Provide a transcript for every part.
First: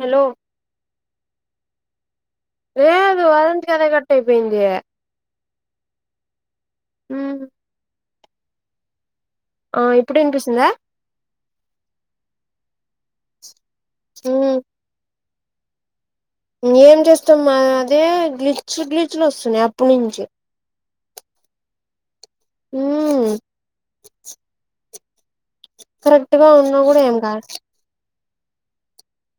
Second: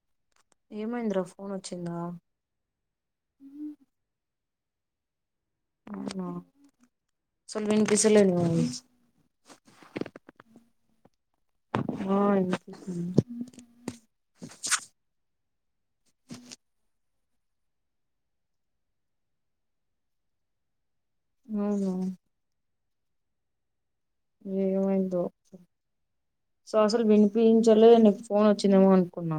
Hello ఏమైంద్ర phone వచ్చిందా లేదు అదంతాల అదే కట్టయిపోయింది ఆ సరిగ్గా ఇనిపిస్తాలే నీ వాయిస్ ఆ ఇప్పుడు ఇనిపిస్తుందా ఆ ఇనిపిస్తుంది హ్మ్ ఏం చేస్తున్న అదే గ్లిచ్ గ్లిచులు వస్తున్నాయి అప్పటి నుంచి అవునా హ్మ్ ఏమైందో కరెక్ట్ గా సో ఉన్నా కూడా అసలు ఏం కాదు వినిపించలే పోన్ వచ్చిందేమో అనుకున్నా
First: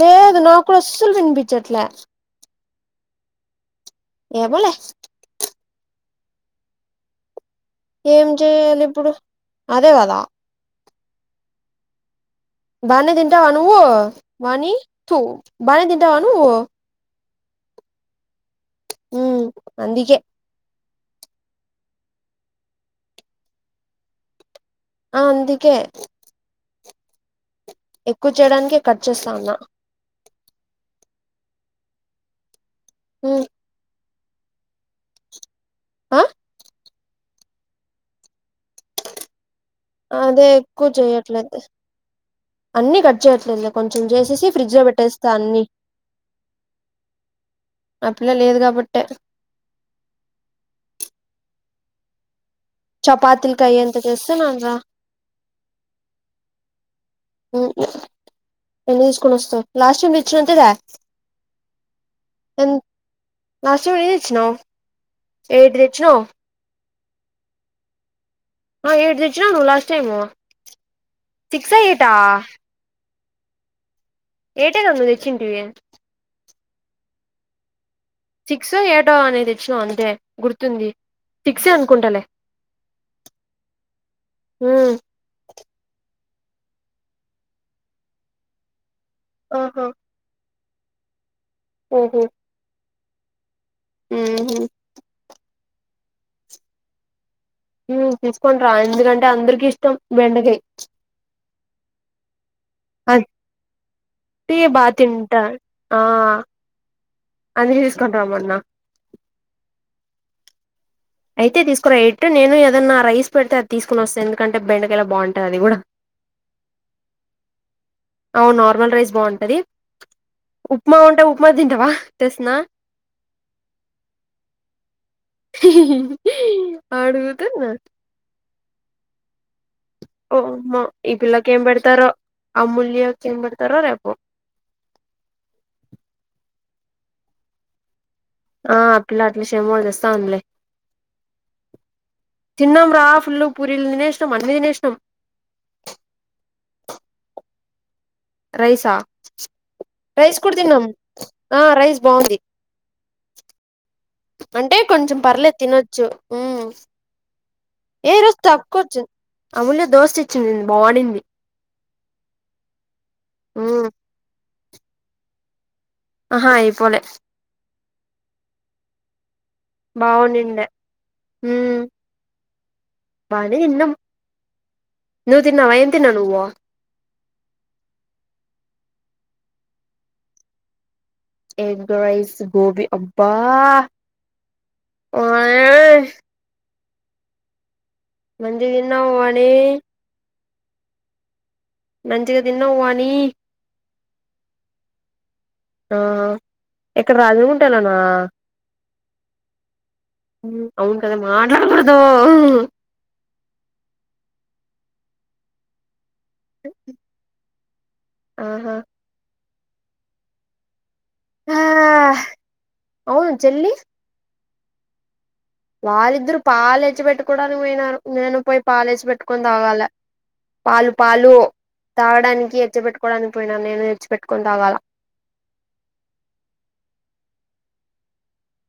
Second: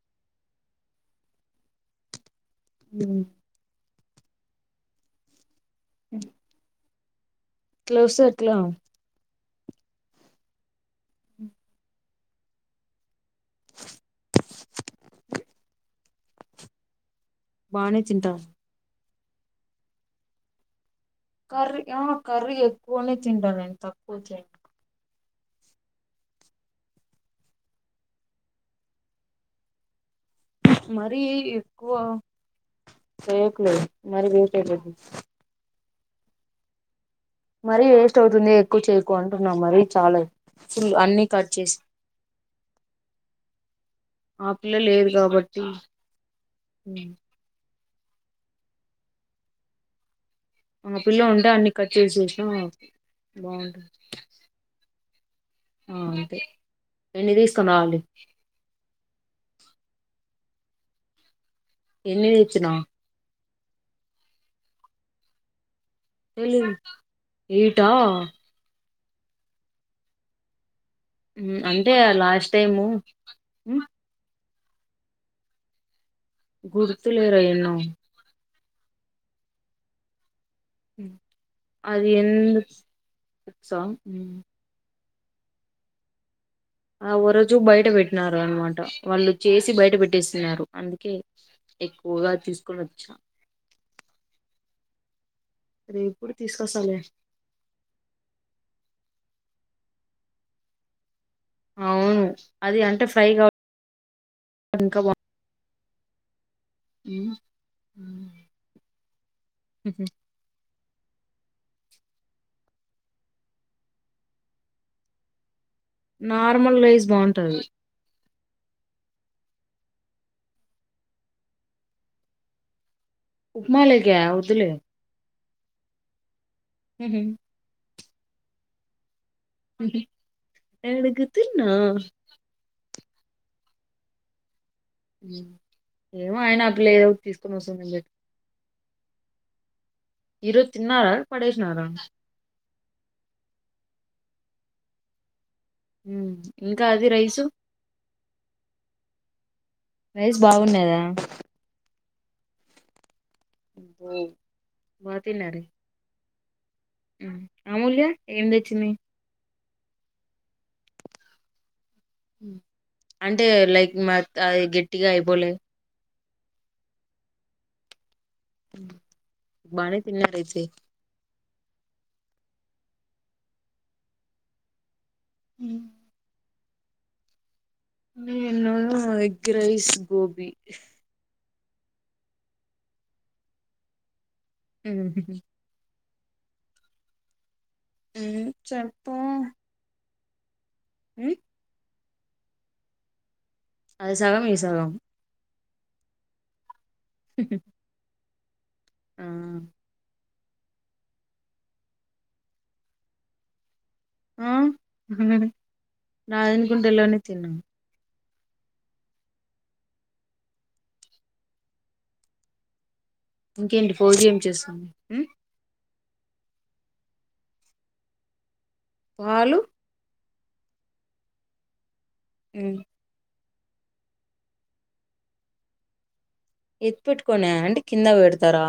లేదు నాకూడా అస్సలు వినిపించట్లే హుమ్ ఏమోలే ఉ ఏం చెయాలి ఇప్పుడు అదే కదా బానే తింటావా నువ్వు వాని తు బానే తింటావా నువ్వు బానే తింటా ఉ అందికే కర్రీ ఆ కర్రీ ఎక్కువనే తింటా నేను తక్కువ తినా అందుకే ఎక్కువ చేయడానికే కట్ చేస్తాన్నా మరీ ఎక్కువ చేయకులే మరీ వేస్ట్ అయిపోద్ది ఆ మరీ వేస్ట్ అవుతుంది ఎక్కువ చేయకు అంటున్నా మరీ చాలా అదే ఎక్కువ ఫుల్ అన్నికట్ చేయట్లేదు చేసి అన్ని కట్ చేయట్లేదులే కొంచెం చేసేసి ఫ్రిడ్జ్ లో పెట్టేస్తా అన్ని హు ఆ పిల్ల లేదు కాబట్టే ఆ పిల్ల ఉంటే అన్ని కట్ చేసేసినా చపాతీకి బాగుంటుంది అయ్యేంతా చేస్తున్నానురా ఆ అంతే ఎన్ని తీసుకుని రావాలి ఎన్ని తీసుకొని వస్తావ్ లాస్ట్ టైం తెచ్చినంతే తే ఎన్ని తెచ్చినా లాస్ట్ టైం ఎన్ని తెచ్చినవ్ ఎయిట్ తె తెలీదు ఎయిటా ఆ ఎయిట్ తెచ్చినవు నువ్వు లాస్ట్ టైమ్ ఉమ్ అంటే లాస్ట్ టైము ఉమ్ ఎయిటే కదా నువ్వు తెచ్చింటివి గుర్తులేరా ఎన్నో సిక్సో ఏయిటో అన్ని తెచ్చినవు అంతే గుర్తుంది ఉమ్. సిక్సే అది అనుకుంటలే ఎందుకు బుక్సా హూ ఆ ఓరోజు బయట పెట్టినారు అన్నమాట వాళ్ళు చేసి ఆహా బయట పెట్టేస్తున్నారు అందుకే ఎక్కువగా తీసుకొని వచ్చా హు హూ రేపు కూడా తీసుకొస్తాలే హూ తీసుకోనిరా ఎందుకంటే అందరికి ఇష్టం బెండకాయ అవును అది అంటే ఫ్రై అట్టి కావ బా ఇంకా బాగు తింటా ఆ అందుకే తీసుకొని రమ్మన్నా అయితే తీసుకురా ఎయిట్ నేను ఏదన్నా రైస్ పెడితే అది తీసుకుని వస్త ఎందుకంటే బెండకాయలా బాగుంటది అది కూడా నార్మల్ రైస్ బావుంటది అవును నార్మల్ రైస్ బావుంటది ఉప్మా ఉంటే ఉప్మా తింటవా తెస్తున్నా ఉప్మా లేక వద్దులే ఉహు. అడుగుతున్నా ఓ మా ఈ పిల్లకి ఏం అడుగుతున్నా పెడతారో అమూల్యకి ఏం పెడతారో రేపు ఏమో ఆయిన ఆ పిల్ల ఏదో ఒకటి తీసుకొని వస్తుందిలే ఉమ్ ఆ పిల్ల అట్ల శమోల్ తెస్ తాందిలే ఈ రోజు తిన్నారా పడేసినారా తిన్నాంరా ఫుల్లు పూరిల్ తినేస్ మొత్తం అన్ని తినేసినం ఉమ్ ఇంకా అది రైసు రైసా రైస్ కూడా తిన్నం మ్ రైస్ బాగుంది అబ్బో అంటే బా కొంచెం పర్లే తిన్నారే తినొచ్చు అమూల్య ఏ రోజు ఏమి తక్కువ తెచ్చింది వచ్చింది అమూల్య దోశ ఇచ్చింది బాగుడింది అంటే ఉమ్. లైక్ మ అది గట్టిగా అయిపోలే ఆహా అయిపోలే బానే తిన్నాడయితే ఊ బానే తిన్నం నువు తిన్నావ ఏం తిన్నావ్ నువ్ నేనా egg rice gobi egg rice gobi అబ్బా ఉ ఓయ్ ఉమ్, మంచిగ తిన్నావా మరి ఉ మంచిగా తిన్నవాని అది సగం ఇది సగం ఆ ఇక్కడ రాజగుంటలానా ఆ అవును కదా మాట్లాడకూడదు ఆ నాదనుకుంట అలానె తిన్నాను ఆహా ఆ అవును చెల్లి ఇంకేంటి ఫోజి ఏం చేస్తుంది వారిద్దరు పాలెచ్చపెట్టుకోవడానికి పోయినారు నేను పోయి పాలేచ్చపెట్టుకొని పాలు తాగాల పాలు పాలు తాగడానికి ఎచ్చ ఉమ్ పెట్టుకోవడానికి పోయినా నేను ఎచ్చపెట్టుకొని తాగాల ఎత్తు పెట్టుకొనా అంటే కింద పెడతారా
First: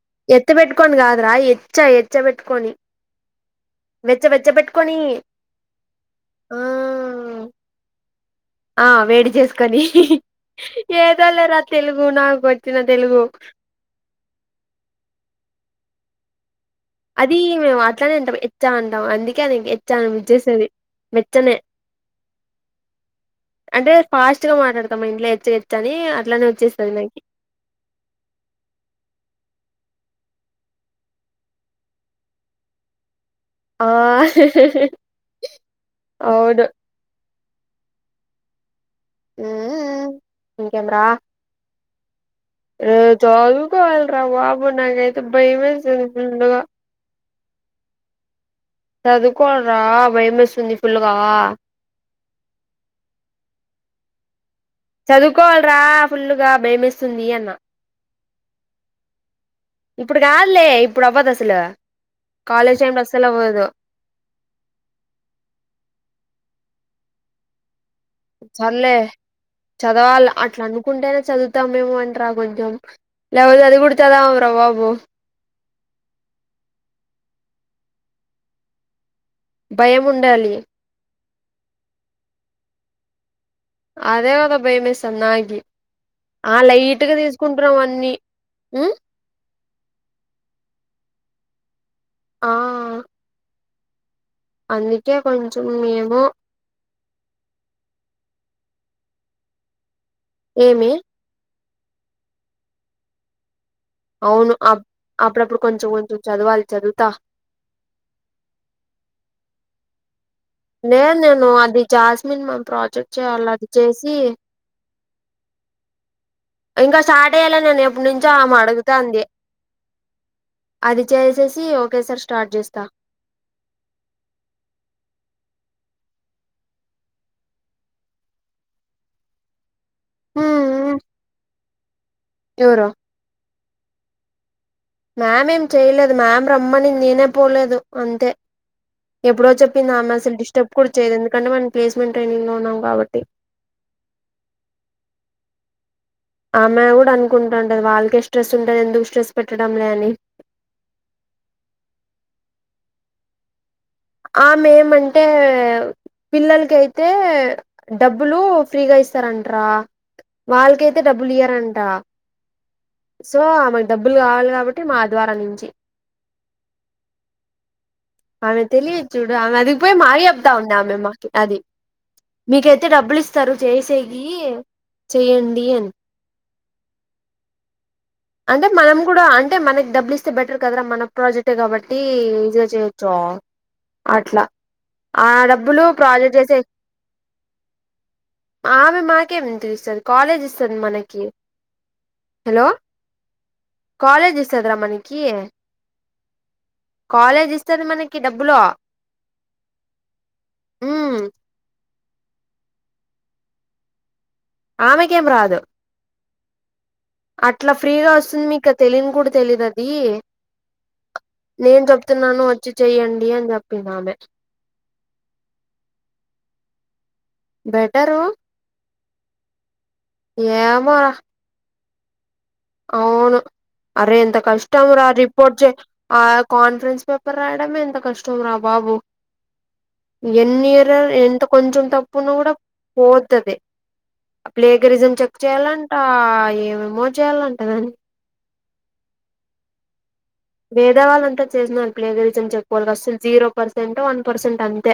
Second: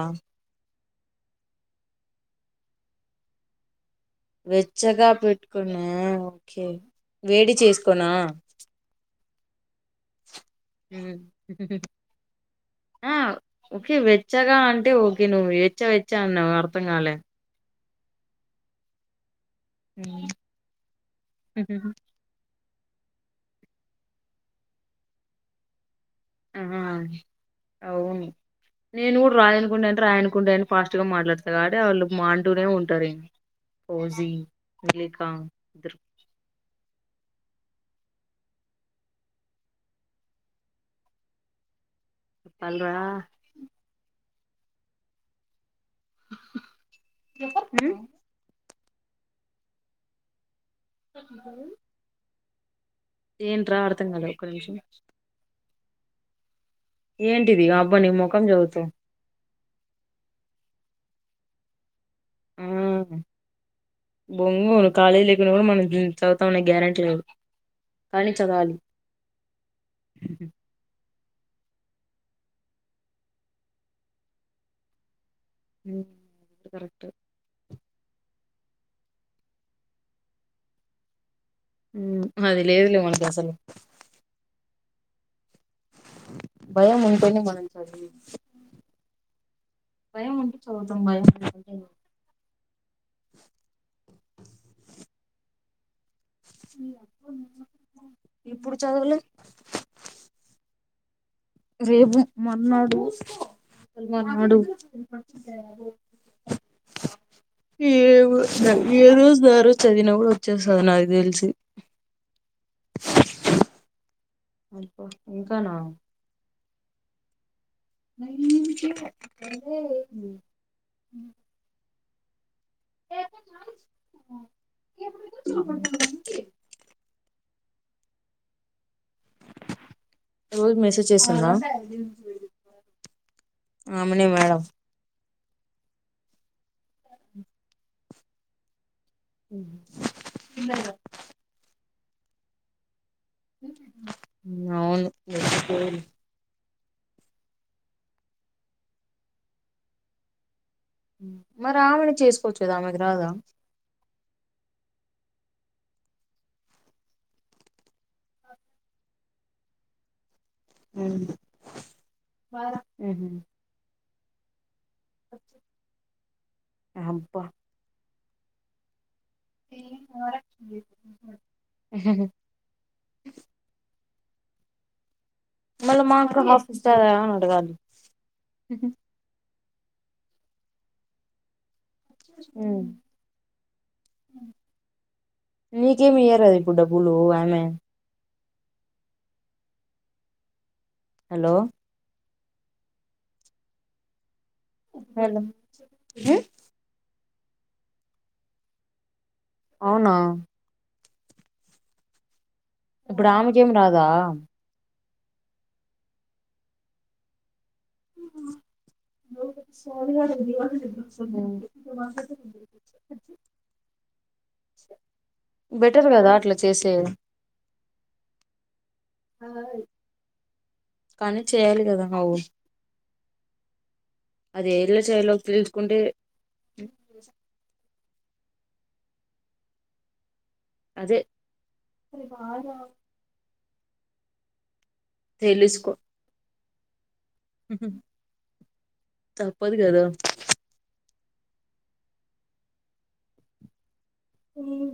ఎత్తుకొని గాదురా ఎచ్చ ఎచ్చ పెట్టుకొని వెచ్చ వెచ్చ పెట్టుకొని వెచ్చగా పెట్టుకొనా ఆ ఓకే వేడి చేసుకోనా ఆ వేడి చేసుకొని హ్మ్ ఏదో లేరా తెలుగు నాకొచ్చిన ఆ తెలుగు ఓకే వెచ్చగా అంటే ఓకే నువ్వు వెచ్చ వెచ్చ అన్నావుగా అది మేము అట్లానేంటాం ఎచ్చా అంటాం అందు ఎచ్చాను చేసేది వెెచ్చనే అంటే ఫాస్ట్ గా మాట్లాడతాం ఇంట్లో ఎచ్చఎచ్చని ఆ అవును నేను కూడ రాయనుకున్నాను రాయనుకుంటే అని ఫాస్ట్ గా మాట్లాడతారు కాబట్టి వాళ్ళు మాంటూనే ఉంటారు ఆ ఫౌజీ నిలికా ఇద్దరు అవును ఊ ఇంకెందిరా ర చెప్పాలరా చదువుకోవాలరా బాబు నాకైతే భయమేస్తుంది ఫుల్లుగా ఎప్ప చదువుకోవాలరా భయం ఏస్తుంది ఫుల్గా ఏంట్రా అర్థం కాలే ఒక నిమిషం చదువుకోవాలిరా ఫుల్లుగా భయమేస్తుంది అన్న ఏంటిది అబ్బా ని మోకం చదువుతుంది ఇప్పుడు కాదులే ఇప్పుడు అవ్వదు అసలు ఆ కాలేజ్ టైమ్ లో అస్సలు అవ్వదు బొంగు కాలేజ్ లేకున్నా కూడా మనం చ ఉన్నా గ్యారెంటీ లేదు కానీ చదవాలి సర్లే చదవాలి అట్లా అనుకుంటేనే చదువుతామేమోంటరా కొంచెం లేకపోతే అది కూడా చదవడం రా బాబు ఉమ్ కరెక్ట్ ఏ భయం ఉండాలి ఉమ్ అది లేదులే మనకు అసలు అదే కద భయం వేస్సంది నాకూ ఆ భయం లైట్గా ఉంటేనే మనం తీసుకుంటున్నాం చదివి అన్నీ భయం ఉంటే చదువుతాం భయం అంటే ఆ ఓ అందుకే కొంచం మీ ఇప్పుడు చదువులు ఏమి రేపు మర్నాడు అవును మార్నాడు అప్ అప్పుడప్పుడు కొంచెం కొంచెం చదవాలి చదువుతా ఏ ఏ రోజు ఆ రోజది చదివిన కూడా వచ్చేస్తది నే నాకు నేను తెలిసి అది జాస్మిన్ మంత్ర ప్రాజెక్ట్ చేయాలి అది చేసి ఇంకా నా ఇంకా స్టార్ట్ ఏ చేయాలా నేను ఎప్పటి నుంచో ఆమె అడుగుతంది అది చేసేసి ఒకే సారి స్టా స్టార్ట్ చేస్తా [inaudible] రోజు మెసేజ్ చేస్తుందా ఎవరు ఆమని మేడం మ్యామ్ ఏం చేయలేదు మ్యామ్ రమ్మని నేనే పోలేదు అంతే ఎప్పుడో చెప్పింది ఆమె అసలు డిస్టర్బ్ కూడా చేయదు ఎందుకంటే మనం ప్లేస్మెంట్ ట్రైనింగ్ లో ఉన్నాం కాబట్టి అవును ఆమె కూడా అనుకుంటు ఉంటది వాళ్ళకే స్ట్రెస్ ఉంటుంది ఎందుకు స్ట్రెస్ పెట్టడంలే అని మరి ఆమెను చేసుకోవచ్చు కదా ఆమెకి రాదా ఆమె ఏమంటే పిల్లలకి అయితే డబ్బులు ఫ్రీగా ఇస్తారంటరా వాళ్ళకైతే డబ్బులు ఇయ్యారంట ఉహు సో ఆమెకు డబ్బులు కావాలి కాబట్టి మా ద్వారా నుంచి అబ్బా ఆమె తెలీ చూడు అదిగిపోయి మాకే చెప్తా ఉన్నా మే మాకి అది మీకైతే డబ్బులు ఇస్తారు చేసే ఈ చేయండి అని ఇస్తద ఆమెని అడగాలి అంటే మనం కూడా అంటే మనకి డబ్బులు ఇస్తే బెటర్ కదరా మన ప్రాజెక్ట్ ఏ కాబట్టి ట్టి ఎంజాయ్ చేయచ్చు అట్లా ఆ డబ్బులు నీకేమి ప్రాజెక్ట్ ఇయ్యరా చేసే ఇప్పుడు డబ్బులు ఆమె ఆమె మాకేమి ఎంతి ఇస్తది కాలేజ్ ఇస్తుంది మనకి హలో హలో కాలేజ్ ఇస్తదిరా మనకి హలో కాలేజ్ ఇస్తది మనకి డబ్బులు అవునా ఉమ్ ఇప్పుడు ఆమెకేం రాదా ఆమెకేం రాదు అట్ అట్లా ఫ్రీగా వస్తుంది మీకు తెలియని కూడా తెలీదు అది నేను చెప్తున్నాను వచ్చి చెయ్యండి అని చెప్పింది ఆమె బెటర్ కదా అట్లా చేసే బెటరు నాన్న గారి ఏమో కదా అవు అవును అరే ఎంత అది కష్టం ఎలా రా చేయాలో రిపోర్ట్ తెలుసుకుంటే ఆ కాన్ఫరెన్స్ పేపర్ రాయడమే ఎంత క ష్టం రా బాబు ఎన్ ఇయర్ అదే ఎంత కొంచెం తప్పునా కూడా పోతది ప్లే గరిజన్ చెక్ చేయాలంట తెలుసుకో ఏమేమో చెయ్యాలంట దాని తప్పదు కదా భేదవాళ్ళంతా చేసిన ప్లే చేసినా అని చెప్పుకోవాలి అసలు జీరో పర్సెంట్ అం పర్సెట్ అంతే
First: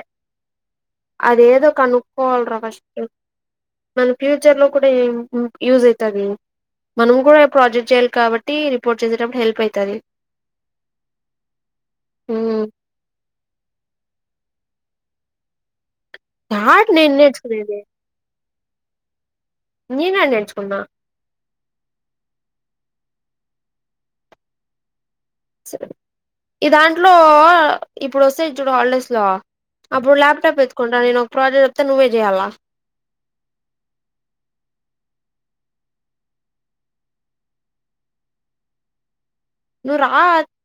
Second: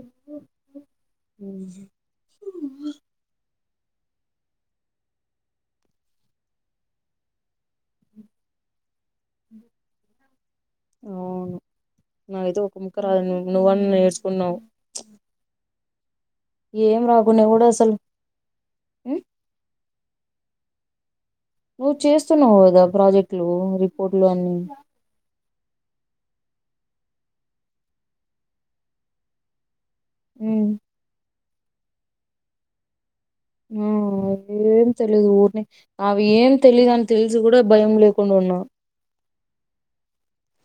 అది ఏదో కనుకోవాలి రా ఫస్ట్ మన ఫ్యూచర్ లో కూడా యూ యూజ్ అయితది మనం కూడా ప్రాజెక్ట్ చేయాలి కాబట్టి రిపోర్ట్ చేసేటప్పుడు హెల్ప్ అయితది అవును నా కైతే ఒక ముక్క రాదు అన్న నువ్వు అన్న నేర్చుకున్నావు యాడ ఏం నేను రాకుండా ఎవడు నేర్చుకునేది అసలు ఉమ్ నీనా నేర్చుకున్నా నువ్వు చేస్తున్నావు కదా ప్రాజెక్టులు రిపోర్ట్లు అన్ని సరే ఈ దాంట్లో ఇప్పుడు వస్తాయి చూడు హాలిడేస్ లో అప్పుడు ల్యాప్టాప్ ఉమ్ ఎత్తుకుంటాను నేను ఒక ప్రాడెక్ట్ వస్తే నువ్వే చేయ్యాలా ఆమ్ వస్తే ఏం తెలీదు ఊరినే అవి ఏం తెలీదు అని తెలిసి కూడా భయం లేకుండా ఉన్నా నువ్వు రా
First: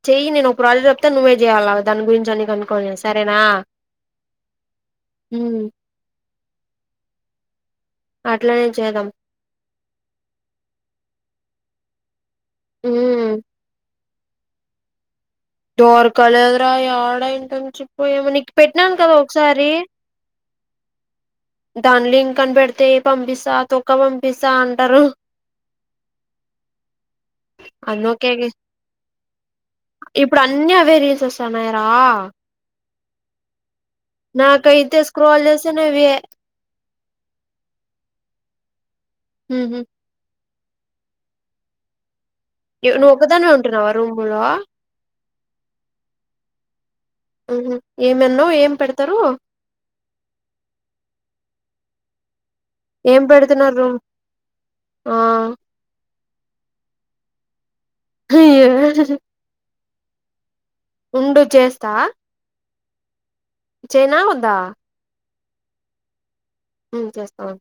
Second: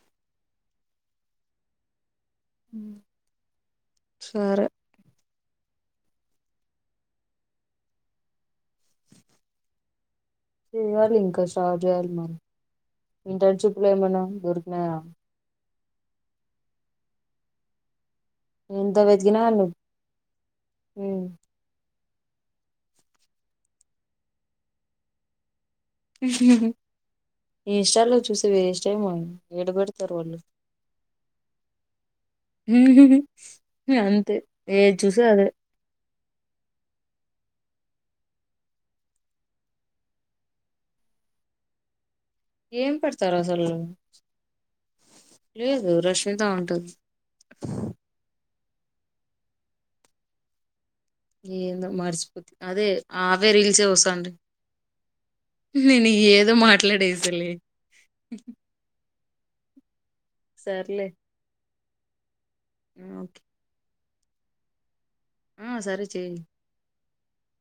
చెయ్యి నేను ఒక ప్రాజెక్ట్ చెప్తా నువ్వే చేయాలి దాని గురించి దాని కనుక్కొని ఉమ్, చేస్తా సరేనా సరే అట్లానే చేద్దాం చేయాలి ఇంకా స్టార్ట్ చేయాలి మరి ఉమ్ ఇంటర్న్షిప్ లో ఏమన్నా దోరికినాయ దోరక లేదురా యడా ఇంటర్న్షి పో ఎమో నీకు పెట్టినాను కదా ఒకసారి హమ్ దాని లింక్ అని పెడితే ఏ పంపిస్తా తొక్క పంపిస్తా అంటారు ఉహు ఉహు ఇన్స్టాలో అందుకే చూసి వేస్ట్ ఏమో యడ పెడతారు వాళ్ళు ఇప్పుడు అన్ని అవే రీల్స్ వస్తాన్నాయి రా ఉహుమ్ నాకైతే స్క్రోల్ అదే చేస్తేనే ఇవే ఉహుమ్ ఏం నువ్వు పెడతారు ఒకదాని వే అసలు ఉంటున్నావా రూము లో లేదు రష్ అంతా ఉంటది ఉహుమ్ ఏం అన్నావు ఏం పెడతారు ఏందో మార్చే అదే ఏం ఆవే రీల్సే పెడుతున్నారు వస్తాండయి ఆ నేను ఏ ఏదో మాట్లాడే శాలే అయ్యో [unintelligible] సర్లే ఉండు చేస్తా ఓకే చేయినా వదా ఆ సరే చేయి ఏం చేస్తాం